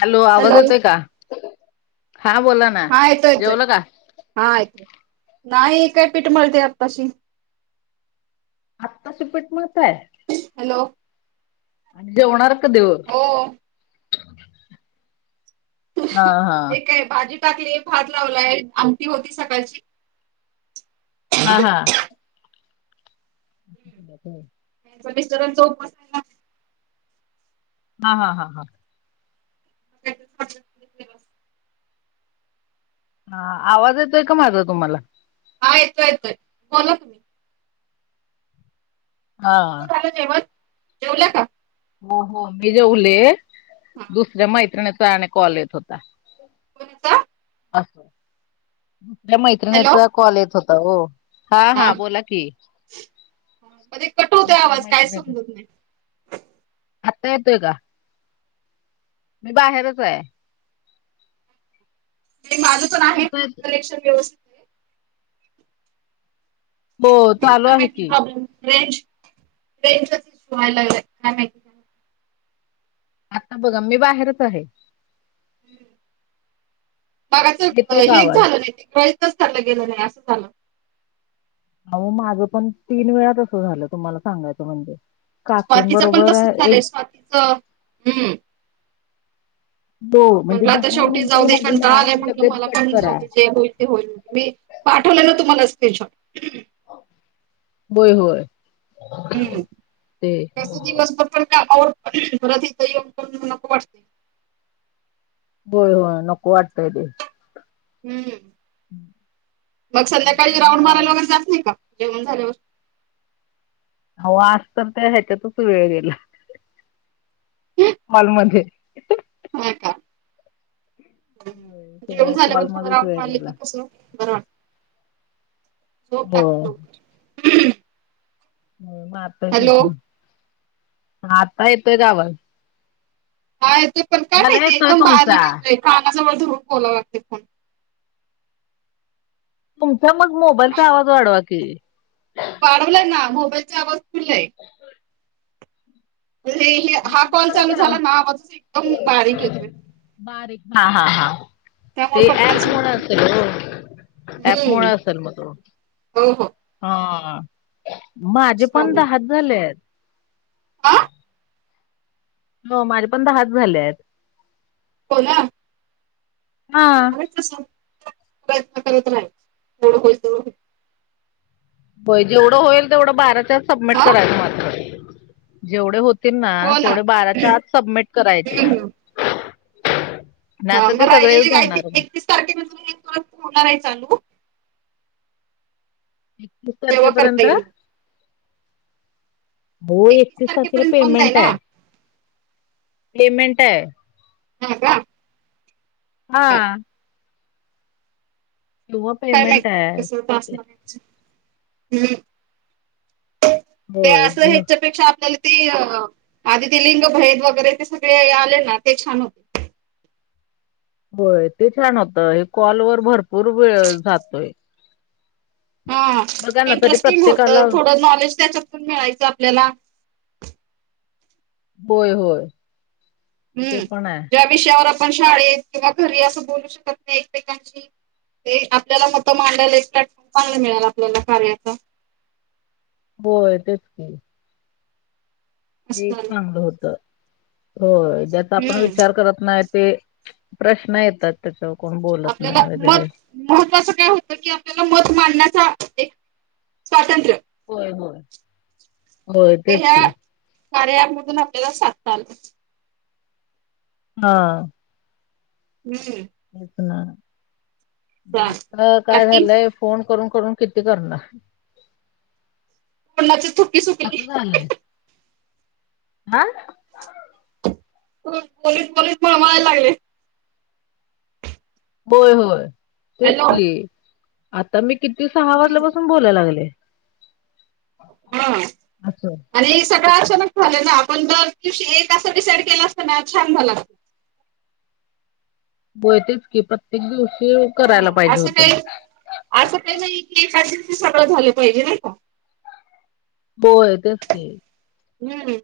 Hello आवाज येतोय का हा बोला ना हा येतो येतोय जेवलं का? हा येतोय नाही काय पीठ मळते आत्ताशी आत्ताशी पीठ मळताय आहे? हॅलो आणि जेवणार कधी ओ हो हा हा हे काय भाजी टाकली भात लावलाय आमटी होती सकाळची हा हा [unintelligible] [inaudible] मिस्टरांचा उपवास आहे ना. हा हा हा हा. [unintelligible] [inaudible] हा आवाज येतोय का माझा तुम्हाला? हा येतो येतोय बोला की. हा. तुमचं झालं जेवण? जेवल्या का? हो हो मी जेवले हा दुसऱ्या मैत्रिणीचा आणि कॉल येत होता. कोणाचा अ. दुसऱ्या हॅलो मैत्रिणीचा कॉल येत होता ओ हा हा बोला कि मध्ये कट होतोय आवाज काय समजत नाय. हात्ता येतोय का? मी बाहेरच आहे. आणि माझं पण आहे तुमचा येतोय? कलेक्शन व्यवस हो चालू आहे की. प्रोब्लम रेंज रेंजच व्हाय लागलय, काय माहीत? आता बघा मी बाहेरच आहे. मगासचं अ येतोय का हेच आवाज? झालं नाये ते व्हाइसच [unintelligible] गेलं नाही असं झालं. अहो माझं पण तीन वेळा तसं झालं तुम्हाला सांगायचं म्हणजे स्वातीचं पण काकींबरोबर तसच एक झालंय स्वातीचं हम्म. हो म्हणजे म्हटलं आता दहा शेवटी मिनिटं जाऊदे झाली कंटाळा ना आलायं की म्हटलं लगेच मला कट पण करा. जाऊदे जे होईल ते होईल मी पाठवलेला तुम्हाला स्कीन शॉट बोय होय. हम्म ते तसं दिवसभर पण कामावर परत इथं येऊन पण नको वाटतय. होय होय नको वाटतय ते. हम्म मग मी संध्याकाळी पण राऊंड मारायला अ, वगैरे जात नाही का जेवण झाल्यावर अहो आज तर त्या ह्याच्यातच वेळ गेला कॉलमध्ये होय का. ह जेऊन सगळ्या झालं की थोडा कॉलमध्येच राऊंड वेळ मारलं गेला. की कस बरं वाटत. झोप होय लागत. हो मारतोय इथ, आता येतोय का आवाज? हा येतोय पण काय मला मायती येतोय एकदम तुमचा. बारीक येतोय कानाजवळ धरून बोलावं लागते फोन. तुमचा मग मोबाईलचा आवाज वाढवा की वाढवलंय ना मोबाईलचा आवाज फुल ये. हे हे मग हा कॉल तुम्हाला चालू कसा झाला आवाज ना मग ते एकदम बारीक येतोय. बारीक हा हा हा त्यामुळे ते पटकन अँप मुळ समजत असल ओ. अँप मुळ हम्म असल मग हो हो हा माझे पण दहाच झालेत. आं. हो माझे पण दहाच झालेत. हो ना. हा. [unintelligible] प्रयत्न करत राहीन जेवढ होईल तेवढं होईल. होय. जेवढं होईल तेवढं बाराच्या आत सबमिट हा करायच मात्र, जेवढे होत तीन ना तेवढे बाराच्या आत सबमिट करायचे. हम्म हम्म. हा नाही तर म ते सगळेच राहिलेली काय ते घालणार मग एकतीस तारखे नंतर म हे परत होणार ये चालू. तीस तारखे तेव्हा करता पर्यंत येईल. हो. एकतीस तारखेला तारखेपर्यंत बंद आहे पेमेंट ना ये, पेमेंट ये. हा का बर हां किंवा काय पेमेंट माहिती कसं टास्क आहे मध्ये [unintelligible] ते होय असंल ह्याच्यापेक्षा आपल्याल ती आधी ती लिंग भेद वगैरे ते सगळे आले ना ते छान होते. होय. ते छान होतं. हे कॉल वर भरपूर वेळ जातोय. हा बघा ना तरी इंटरेस्टिंग प्रत्येकाला होतं. थोडं नॉलेज त्याच्यात पण मिळायचं आपल्याला होय, होय. ते हम्म, पण आहे ज्या विषयावर आपण शाळेत किंवा घरी असं बोलू शकत नाय एकमेकांशी ते आपल्याला मत मांडायला एक प्लॅटफॉर्म चांगला मिळाल आपल्याला कार्याच होय. तेच की हे असं एक झालं चांगलं होत. होय ज्याचा आपण हम्म विचार करत नाईत ते प्रश्न येतात. त्याच्यावर कोण बोल आपल्याला मत महत्त्वाचं काय होतं की, आपल्याला मत मांडण्याचा एक स्वातंत्र्य होय, होय, होय. तेच की, कार्या अँप मधून आपल्याला साधता आलं. हा हम्म हेच ना, म चालतंय. आता काय बाकी झालंय फोन करून करून किती करणार? तोंडाची थुकी सुकली. असं झालंय. हा होय. बोलीस बोलीस मळमळायला लागलय. होय होय. तेच हॅलो की, आता मी किती सहा हम्म वाजल्यापासून बोलाय लागले. म असं आणि हे सगळं अचानक झालं ना, आपण दर दिवशी एक असं डिसाईड केलं असतं ना, छान झाल असतं. होय. तेच की, प्रत्येक दिवशी करायला हा पाहिजे असं होत. काही म असं काय नाही की, एकाच दिवशी सगळं झालं पाहिजे नाय का? होय. तेच की, हम्म,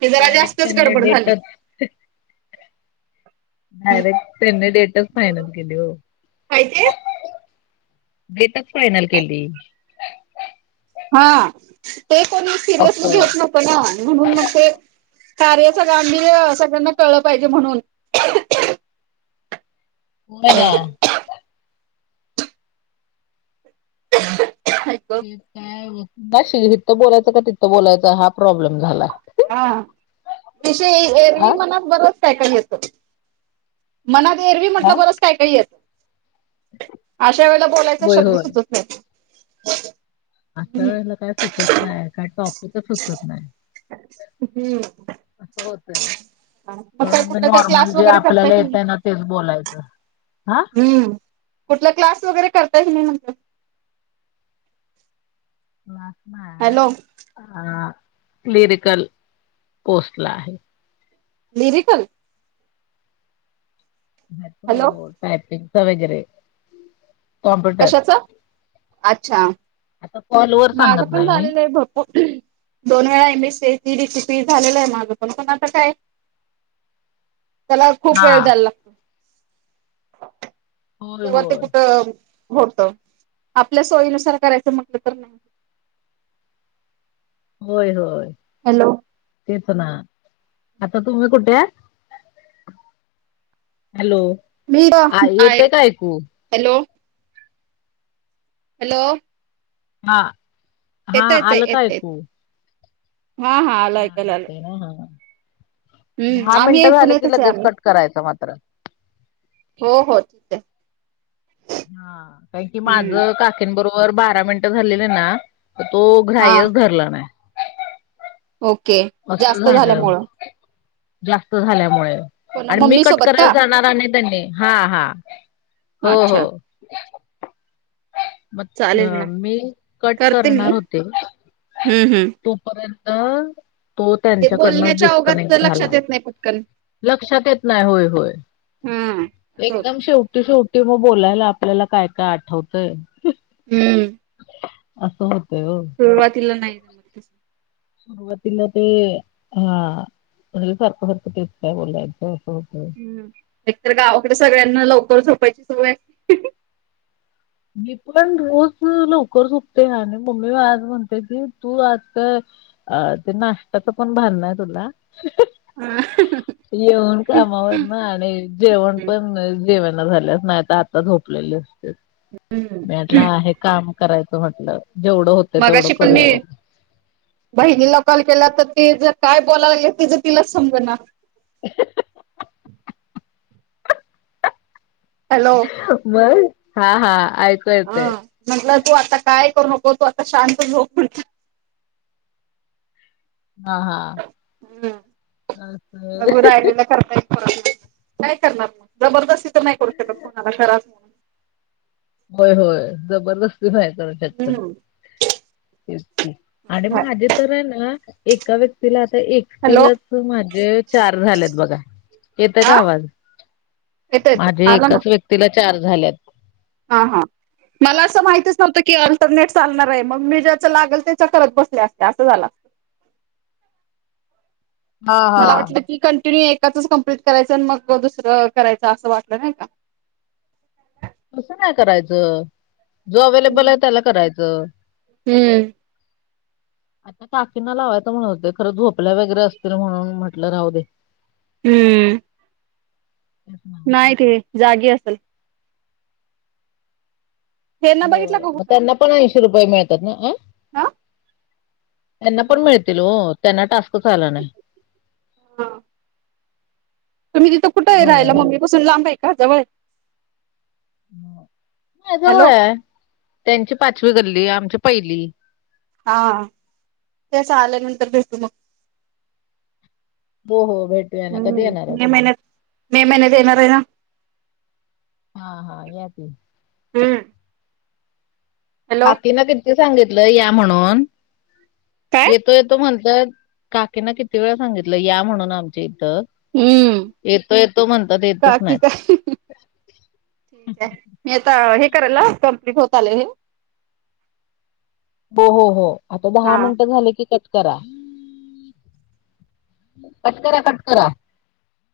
ते जरा डायरेक्ट जास्तच त्यांनी गडबड झाली. डेटच हम्म डायरेक्ट त्यांनी डेटच फायनल केली. ओ काय ते? डेटच फायनल केली. हा, ते कोणी सिरियसली असं. घेत नव्हत ना, म्हणून मग ते कार्याचं गांभीर्य सगळ्यांना कळलं पाहिजे. म्हणून होय ना [inaudible] तेच काय, [unintelligible] इथं बोलायचं का तिथं बोलायचं हा प्रॉब्लेम झाला. हा, विषय आ एरवी मनात बरच काय काय येत. मनात एरवी हा म्हटलं बरच काय काय येत. अशा वेळेला बोलायचा होय शब्द होय. सुचत नाय. आशा वेळेला काय सुचत नाय, काय टॉपिकच सुचत नाय. हम्म. अस होतय, मग काय म्हणून मी कुठला काही नॉर्मल क्लास जे वगैरे करताय आपल्याला तुम्ही येतय ना तेच बोलायचं हा? हम्म, कुठला क्लास वगैरे करताय की नायी म्हटलं? क्लास नाय. हॅलो. हा, क्लियरिकल कोर्सला आहे. लिरिकल? नको हॅलो ओ टायपिंगचा वगैरे. कॉम्प्युटर कशाच? अच्छा. आता कॉल माझं पण झालेलं आहे भर दोन वेळा M A C I T DCP झालेल हाय माझं पण पण आता काय? त्याला खूप हा वेळ द्यायला लाग होय तेव्हा ते होय कुठं होत, आपल्या सोयीनुसार करायचं म्हटलं तर नाय होय होय. हॅलो. तेच ना. आता तूम्ही कुठेए. हॅलो, मी आ आहे येतय का ऐकू? Hello, hello. हा हा येत येत आलं येत का येत ऐकू? हा हा आल ऐकायला आल. दहा मिनट आम्ही झाले की पुण्यातच आहे लगेच आम्ही कट करायचा मात्र. हो, हो ठीकए. हा कायण की हम्म माझं काकींबरोबर बारा मिनटं झालेले ना तो हा ग्राह्यच धरला नाय. ओके असं जास्त झालं झाल्यामुळ? जास्त झाल्यामुळे. हो ना आणि मी मम्मी कट सोबत करायला का जाणार अणि त्यांनी हा हा. हो, अच्छा हो. मग चालेल अ ना मी कट करते मी करणार होते. हम्म हम्म तोपर्यंत अ. तो ते त्यांच्याकडन बोलण्याच्या ओघात डिस्कनेक्ट झाला, लक्षात येत नाही पटकन लक्षात येत नाय होय होय. हा असं होत एकदम शेवटी शेवटी म बोलायला आपल्याला काय काय आठवतंय. हम्म. असं होतंय ओ. सुरुवातीला नाय सुरुवातीला ते हा म्ह सारख सारख तेच काय बोलायचं अस होतंय. हम्म, एकतर गावाकड सगळ्यांना लवकर झोपायची सवय. मी पण रोज लवकर झोपते, आणि मम्मी आज म्हणते की तू आता अ ते नाश्त्याची पण भान नाय तुला. ह हम हम. येऊन कामावर न आलेत जेवण पण जेवना झाल्यात आता झोपलेले असते. हं. भेटला आहे काम करायचं म्हटलं जेवढं हो मागाशी पण मी बहिणीला कॉल केला तर तिज काय बोलायला तिज तिलाच समज ना. [unintelligible] हॅलो. मग हा हा आ हं चल ग तू आता काय करू नको, तू आता शांत झोप म्हटलं. हा हा. हं अस बघू राहिलेलं करता नाही करणार जबरदस्ती तर नाही करू शकत कोणाला कराच होय होय जबरदस्ती [unintelligible] तेच तर हम्म तेच की आणि माझ्या तर आहे ना एका व्यक्तीला आता हॅलो एकटीलाच माझं चार झालेत बघा. येतोय हा का आवाज येतो येतो माझे आला ना एकाच व्यक्तीला चार झाल्यात. हा हा. मला असं माहितच नव्हत की अल्टरनेट चालणार आहे मग मी ज्याच लागेल त्याच्या करत बसले असते असं झाला. हा मला हा. वाटलं की कंटिन्यू एकाच कंप्लीट करायचं आणि मग दुसरं करायचं असं वाटलं नाही का? तसं नाही करायचं. जो अवेलेबल आहे त्याला करायचं. हम्म आता काकींना लावायचं म्हणत होते खरं झोपल्या वगैरे असतील म्हणून म्हटलं राहू दे. हं. [inaudible] नाईट हे जागी असल. हे ना बघितलं होय मत्यांना पण ऐंशी रुपये मिळतात ना, अ आ. त्यांना पण मिळतील ओ त्यांना टास्कच आला नाही. तुम्ही तिथं कुठे आहे झालंय राहिला ना. मम्मी पासून लांब आहे का जवळ नाय हॅलो जवळय आहे त्यांची पाचवी गल्ली, आमची पहिली. हा त्याच आल्यानंतर भेटू मग. हो हो भे हम्म मे महिन्यात मे महिन्यात येणार आहे ना. हा हा या की. हम्म हॅलो काकीना किती सांगितलं या म्हणून, काय येतो येतो म्हणतायत. काकीना किती वेळा सांगितलं या म्हणून आमच्या इथं. हम्म येतो येतो म्हणतात येतच का की नाहीत. काय ठीक आहे, येता हे करायल कंमप्लीट होत आलंय. हो हो हो आता दहा हा मिनिटं झाले की कट करा, कटकरा कटकरा.